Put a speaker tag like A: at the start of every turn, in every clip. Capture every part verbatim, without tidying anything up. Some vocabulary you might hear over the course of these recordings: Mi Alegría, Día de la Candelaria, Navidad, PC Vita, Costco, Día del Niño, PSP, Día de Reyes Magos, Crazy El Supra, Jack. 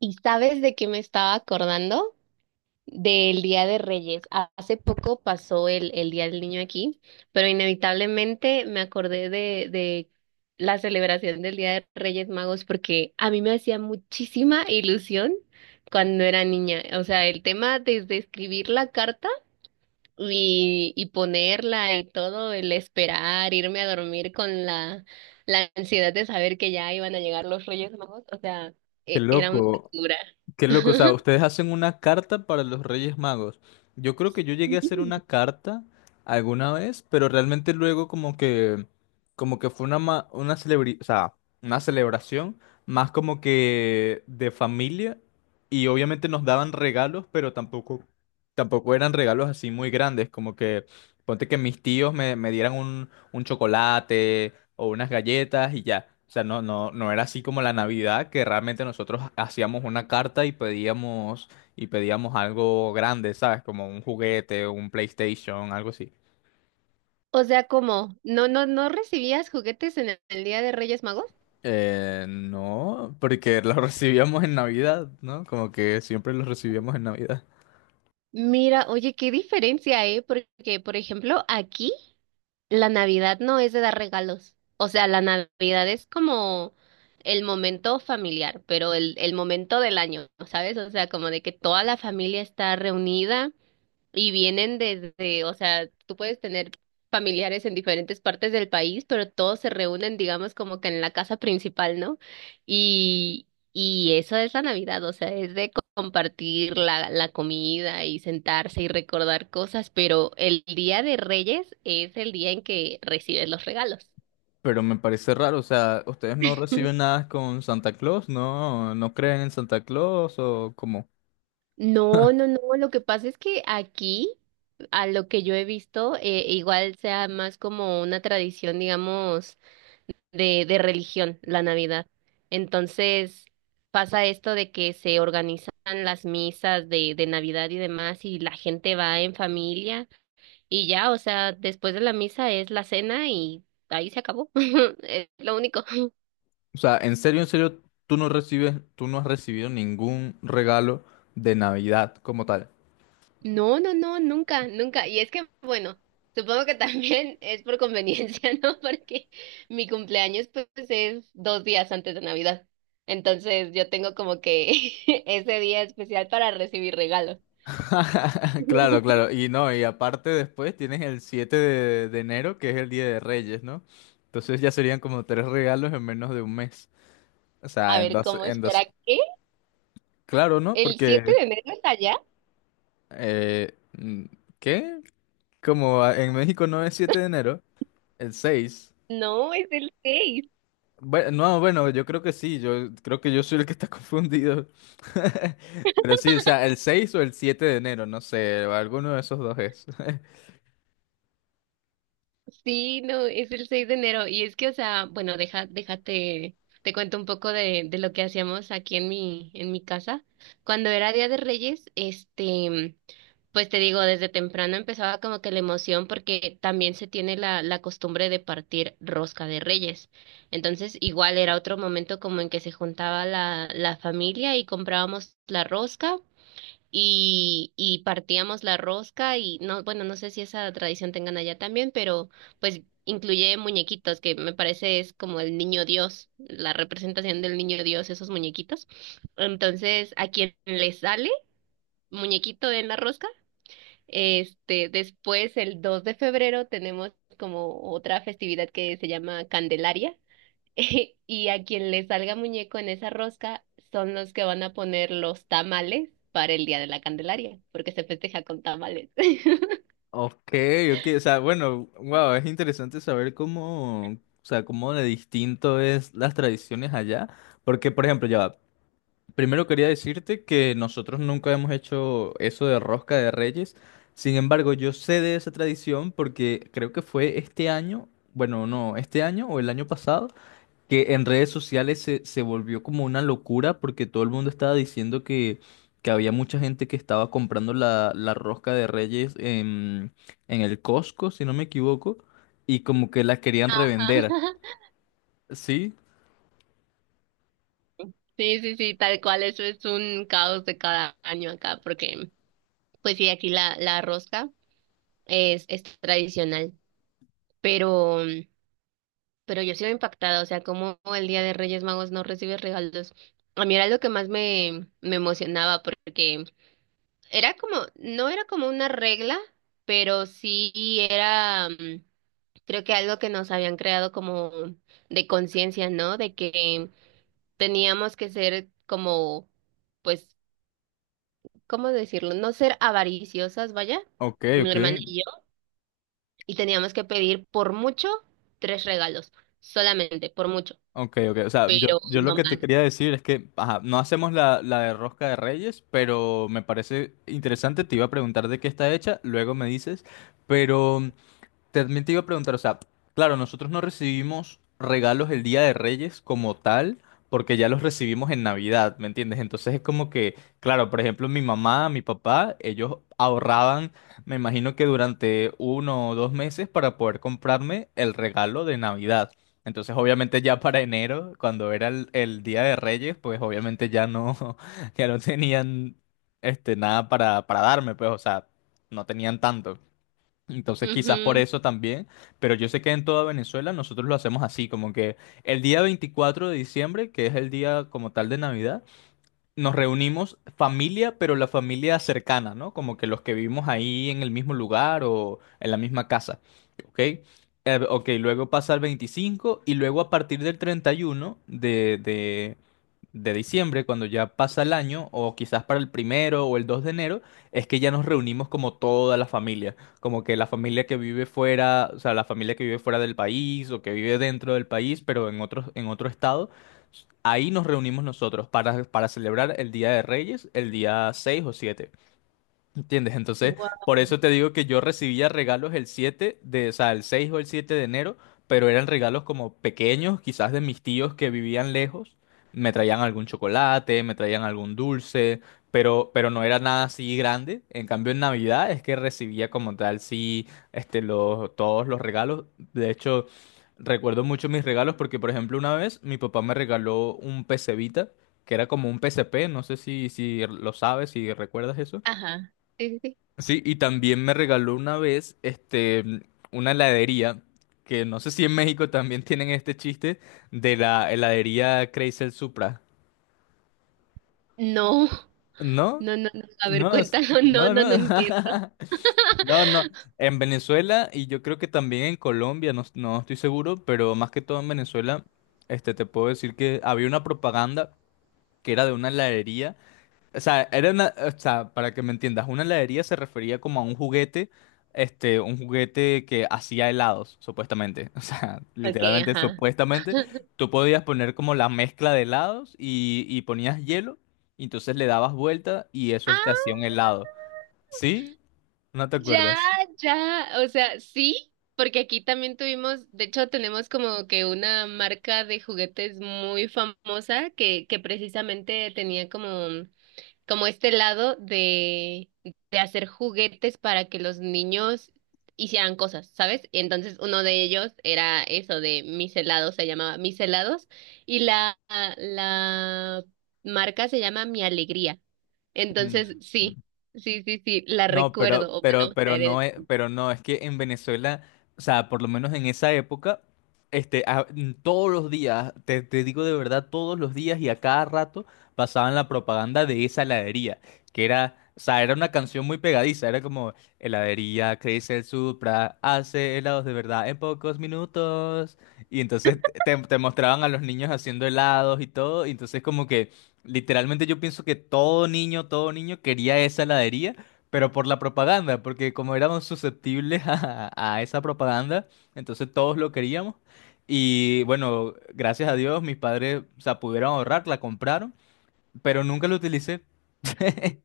A: ¿Y sabes de qué me estaba acordando? Del Día de Reyes. Ha- Hace poco pasó el, el Día del Niño aquí, pero inevitablemente me acordé de, de la celebración del Día de Reyes Magos porque a mí me hacía muchísima ilusión cuando era niña. O sea, el tema desde escribir la carta y, y ponerla y todo, el esperar, irme a dormir con la, la ansiedad de saber que ya iban a llegar los Reyes Magos, o sea,
B: Qué
A: e- era una
B: loco,
A: locura.
B: qué loco. O sea, ustedes hacen una carta para los Reyes Magos. Yo creo que yo llegué a hacer
A: Mm.
B: una carta alguna vez, pero realmente luego como que, como que fue una, ma- una celebri- o sea, una celebración más como que de familia y obviamente nos daban regalos, pero tampoco, tampoco eran regalos así muy grandes, como que ponte que mis tíos me, me dieran un, un chocolate o unas galletas y ya. O sea, no, no, no era así como la Navidad, que realmente nosotros hacíamos una carta y pedíamos, y pedíamos algo grande, ¿sabes? Como un juguete, un PlayStation, algo así.
A: O sea, ¿cómo? ¿No, no, no recibías juguetes en el el Día de Reyes Magos?
B: Eh, no, porque lo recibíamos en Navidad, ¿no? Como que siempre lo recibíamos en Navidad.
A: Mira, oye, qué diferencia, ¿eh? Porque, por ejemplo, aquí la Navidad no es de dar regalos. O sea, la Navidad es como el momento familiar, pero el, el momento del año, ¿sabes? O sea, como de que toda la familia está reunida. Y vienen desde, o sea, tú puedes tener familiares en diferentes partes del país, pero todos se reúnen, digamos, como que en la casa principal, ¿no? Y, y eso es la Navidad, o sea, es de co- compartir la, la comida y sentarse y recordar cosas, pero el Día de Reyes es el día en que recibes los regalos.
B: Pero me parece raro, o sea, ¿ustedes no reciben nada con Santa Claus? ¿No, no creen en Santa Claus o cómo?
A: No, no, no, lo que pasa es que aquí, a lo que yo he visto, eh, igual sea más como una tradición, digamos de, de religión, la Navidad. Entonces pasa esto de que se organizan las misas de, de Navidad y demás y la gente va en familia y ya, o sea, después de la misa es la cena y ahí se acabó. Es lo único.
B: O sea, en serio, en serio, tú no recibes, tú no has recibido ningún regalo de Navidad como tal.
A: No, no, no, nunca, nunca. Y es que, bueno, supongo que también es por conveniencia, ¿no? Porque mi cumpleaños pues es dos días antes de Navidad. Entonces yo tengo como que ese día especial para recibir regalos.
B: Claro, claro. Y no, y aparte después tienes el siete de, de enero, que es el Día de Reyes, ¿no? Entonces ya serían como tres regalos en menos de un mes. O
A: A
B: sea, en
A: ver,
B: dos,
A: ¿cómo
B: en
A: espera
B: dos.
A: qué?
B: Claro, ¿no?
A: ¿El siete
B: Porque,
A: de enero es allá?
B: eh, mm, ¿qué? Como a- en México no es siete de enero, el seis.
A: No, es el seis.
B: Bueno, no, bueno, yo creo que sí, yo creo que yo soy el que está confundido. Pero sí, o sea, el seis o el siete de enero, no sé, alguno de esos dos es.
A: Sí, no, es el seis de enero. Y es que, o sea, bueno, deja, déjate, te cuento un poco de, de lo que hacíamos aquí en mi, en mi casa. Cuando era Día de Reyes, este, pues te digo, desde temprano empezaba como que la emoción porque también se tiene la, la costumbre de partir rosca de reyes. Entonces, igual era otro momento como en que se juntaba la, la familia y comprábamos la rosca y, y partíamos la rosca y no, bueno, no sé si esa tradición tengan allá también, pero pues incluye muñequitos, que me parece es como el niño Dios, la representación del niño Dios, esos muñequitos. Entonces, a quien le sale muñequito en la rosca, este, después el dos de febrero tenemos como otra festividad que se llama Candelaria. Y a quien le salga muñeco en esa rosca son los que van a poner los tamales para el Día de la Candelaria, porque se festeja con tamales.
B: Ok, ok, o sea, bueno, wow, es interesante saber cómo, o sea, cómo de distinto es las tradiciones allá, porque por ejemplo, ya va, primero quería decirte que nosotros nunca hemos hecho eso de rosca de reyes, sin embargo, yo sé de esa tradición porque creo que fue este año, bueno, no, este año o el año pasado que en redes sociales se, se volvió como una locura porque todo el mundo estaba diciendo que, que había mucha gente que estaba comprando la, la rosca de Reyes en, en el Costco, si no me equivoco, y como que la querían revender.
A: Ajá.
B: ¿Sí?
A: Sí, sí, sí, tal cual, eso es un caos de cada año acá, porque pues sí, aquí la, la rosca es, es tradicional, pero, pero yo sigo impactada, o sea, como el Día de Reyes Magos no recibe regalos. A mí era lo que más me, me emocionaba, porque era como, no era como una regla, pero sí era, mm, creo que algo que nos habían creado como de conciencia, ¿no? De que teníamos que ser como, pues, ¿cómo decirlo? No ser avariciosas, vaya,
B: Ok,
A: mi
B: ok.
A: hermana y yo, y teníamos que pedir por mucho tres regalos, solamente, por mucho,
B: Ok, ok. O sea, yo,
A: pero
B: yo lo
A: no
B: que te
A: más.
B: quería decir es que, ajá, no hacemos la, la de rosca de Reyes, pero me parece interesante. Te iba a preguntar de qué está hecha, luego me dices, pero... También te iba a preguntar, o sea, claro, nosotros no recibimos regalos el Día de Reyes como tal, porque ya los recibimos en Navidad, ¿me entiendes? Entonces es como que, claro, por ejemplo, mi mamá, mi papá, ellos ahorraban, me imagino que durante uno o dos meses para poder comprarme el regalo de Navidad. Entonces, obviamente ya para enero, cuando era el, el Día de Reyes, pues obviamente ya no, ya no tenían este nada para, para darme, pues, o sea, no tenían tanto. Entonces quizás por
A: Mhm.
B: eso también, pero yo sé que en toda Venezuela nosotros lo hacemos así, como que el día veinticuatro de diciembre, que es el día como tal de Navidad, nos reunimos familia, pero la familia cercana, ¿no? Como que los que vivimos ahí en el mismo lugar o en la misma casa, ¿ok? Eh, ok, luego pasa el veinticinco y luego a partir del treinta y uno de, de, de diciembre, cuando ya pasa el año, o quizás para el primero o el dos de enero, es que ya nos reunimos como toda la familia, como que la familia que vive fuera, o sea, la familia que vive fuera del país o que vive dentro del país, pero en otro, en otro estado. Ahí nos reunimos nosotros para, para celebrar el Día de Reyes, el día seis o siete. ¿Entiendes? Entonces, por
A: Wow.
B: eso te digo que yo recibía regalos el siete de, o sea, el seis o el siete de enero, pero eran regalos como pequeños, quizás de mis tíos que vivían lejos. Me traían algún chocolate, me traían algún dulce, pero, pero, no era nada así grande. En cambio, en Navidad es que recibía como tal, sí, este, los, todos los regalos. De hecho, recuerdo mucho mis regalos porque, por ejemplo, una vez mi papá me regaló un P C Vita, que era como un P S P, no sé si, si lo sabes, si recuerdas eso.
A: Ajá. Sí, sí, sí.
B: Sí, y también me regaló una vez, este, una heladería, que no sé si en México también tienen este chiste de la heladería Crazy El Supra.
A: No,
B: ¿No?
A: no, no, no. A ver,
B: No, es-
A: cuéntalo. No,
B: no,
A: no,
B: no.
A: no entiendo.
B: No, no. En Venezuela y yo creo que también en Colombia, no, no estoy seguro, pero más que todo en Venezuela, este, te puedo decir que había una propaganda que era de una heladería. O sea, era una, o sea, para que me entiendas, una heladería se refería como a un juguete, este, un juguete que hacía helados, supuestamente. O sea,
A: Ok,
B: literalmente,
A: ajá.
B: supuestamente, tú podías poner como la mezcla de helados y, y ponías hielo, y entonces le dabas vuelta y eso te hacía un
A: Ah,
B: helado. ¿Sí? ¿No te
A: ya,
B: acuerdas?
A: ya. O sea, sí, porque aquí también tuvimos, de hecho, tenemos como que una marca de juguetes muy famosa que, que precisamente tenía como como este lado de, de hacer juguetes para que los niños hicieran cosas, ¿sabes? Entonces uno de ellos era eso de mis helados, se llamaba mis helados, y la, la marca se llama Mi Alegría.
B: Mm.
A: Entonces, sí, sí, sí, sí, la
B: No, pero,
A: recuerdo, o
B: pero,
A: bueno, la
B: pero no
A: heredé.
B: es, pero no, es que en Venezuela, o sea, por lo menos en esa época, este, a- mm, todos los días, te, te digo de verdad, todos los días y a cada rato pasaban la propaganda de esa heladería, que era, o sea, era una canción muy pegadiza, era como, heladería Crazy el Supra hace helados de verdad en pocos minutos, y entonces te, te te mostraban a los niños haciendo helados y todo, y entonces como que, literalmente yo pienso que todo niño, todo niño quería esa heladería pero por la propaganda, porque como éramos susceptibles a, a esa propaganda, entonces todos lo queríamos. Y bueno, gracias a Dios mis padres, o sea, pudieron ahorrar, la compraron, pero nunca lo utilicé.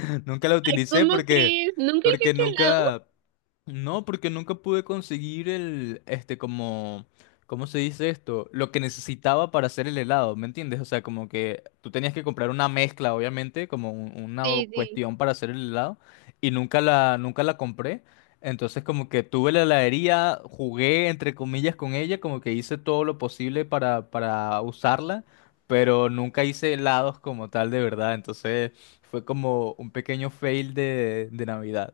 B: Nunca la
A: Ay,
B: utilicé
A: ¿cómo
B: porque,
A: crees? ¿Nunca
B: porque
A: hiciste helado?
B: nunca, no, porque nunca pude conseguir el, este, como, ¿cómo se dice esto? Lo que necesitaba para hacer el helado, ¿me entiendes? O sea, como que tú tenías que comprar una mezcla, obviamente, como un- una
A: Sí, sí.
B: cuestión para hacer el helado, y nunca la, nunca la compré. Entonces, como que tuve la heladería, jugué, entre comillas, con ella, como que hice todo lo posible para, para usarla, pero nunca hice helados como tal, de verdad, entonces... Fue como un pequeño fail de, de Navidad.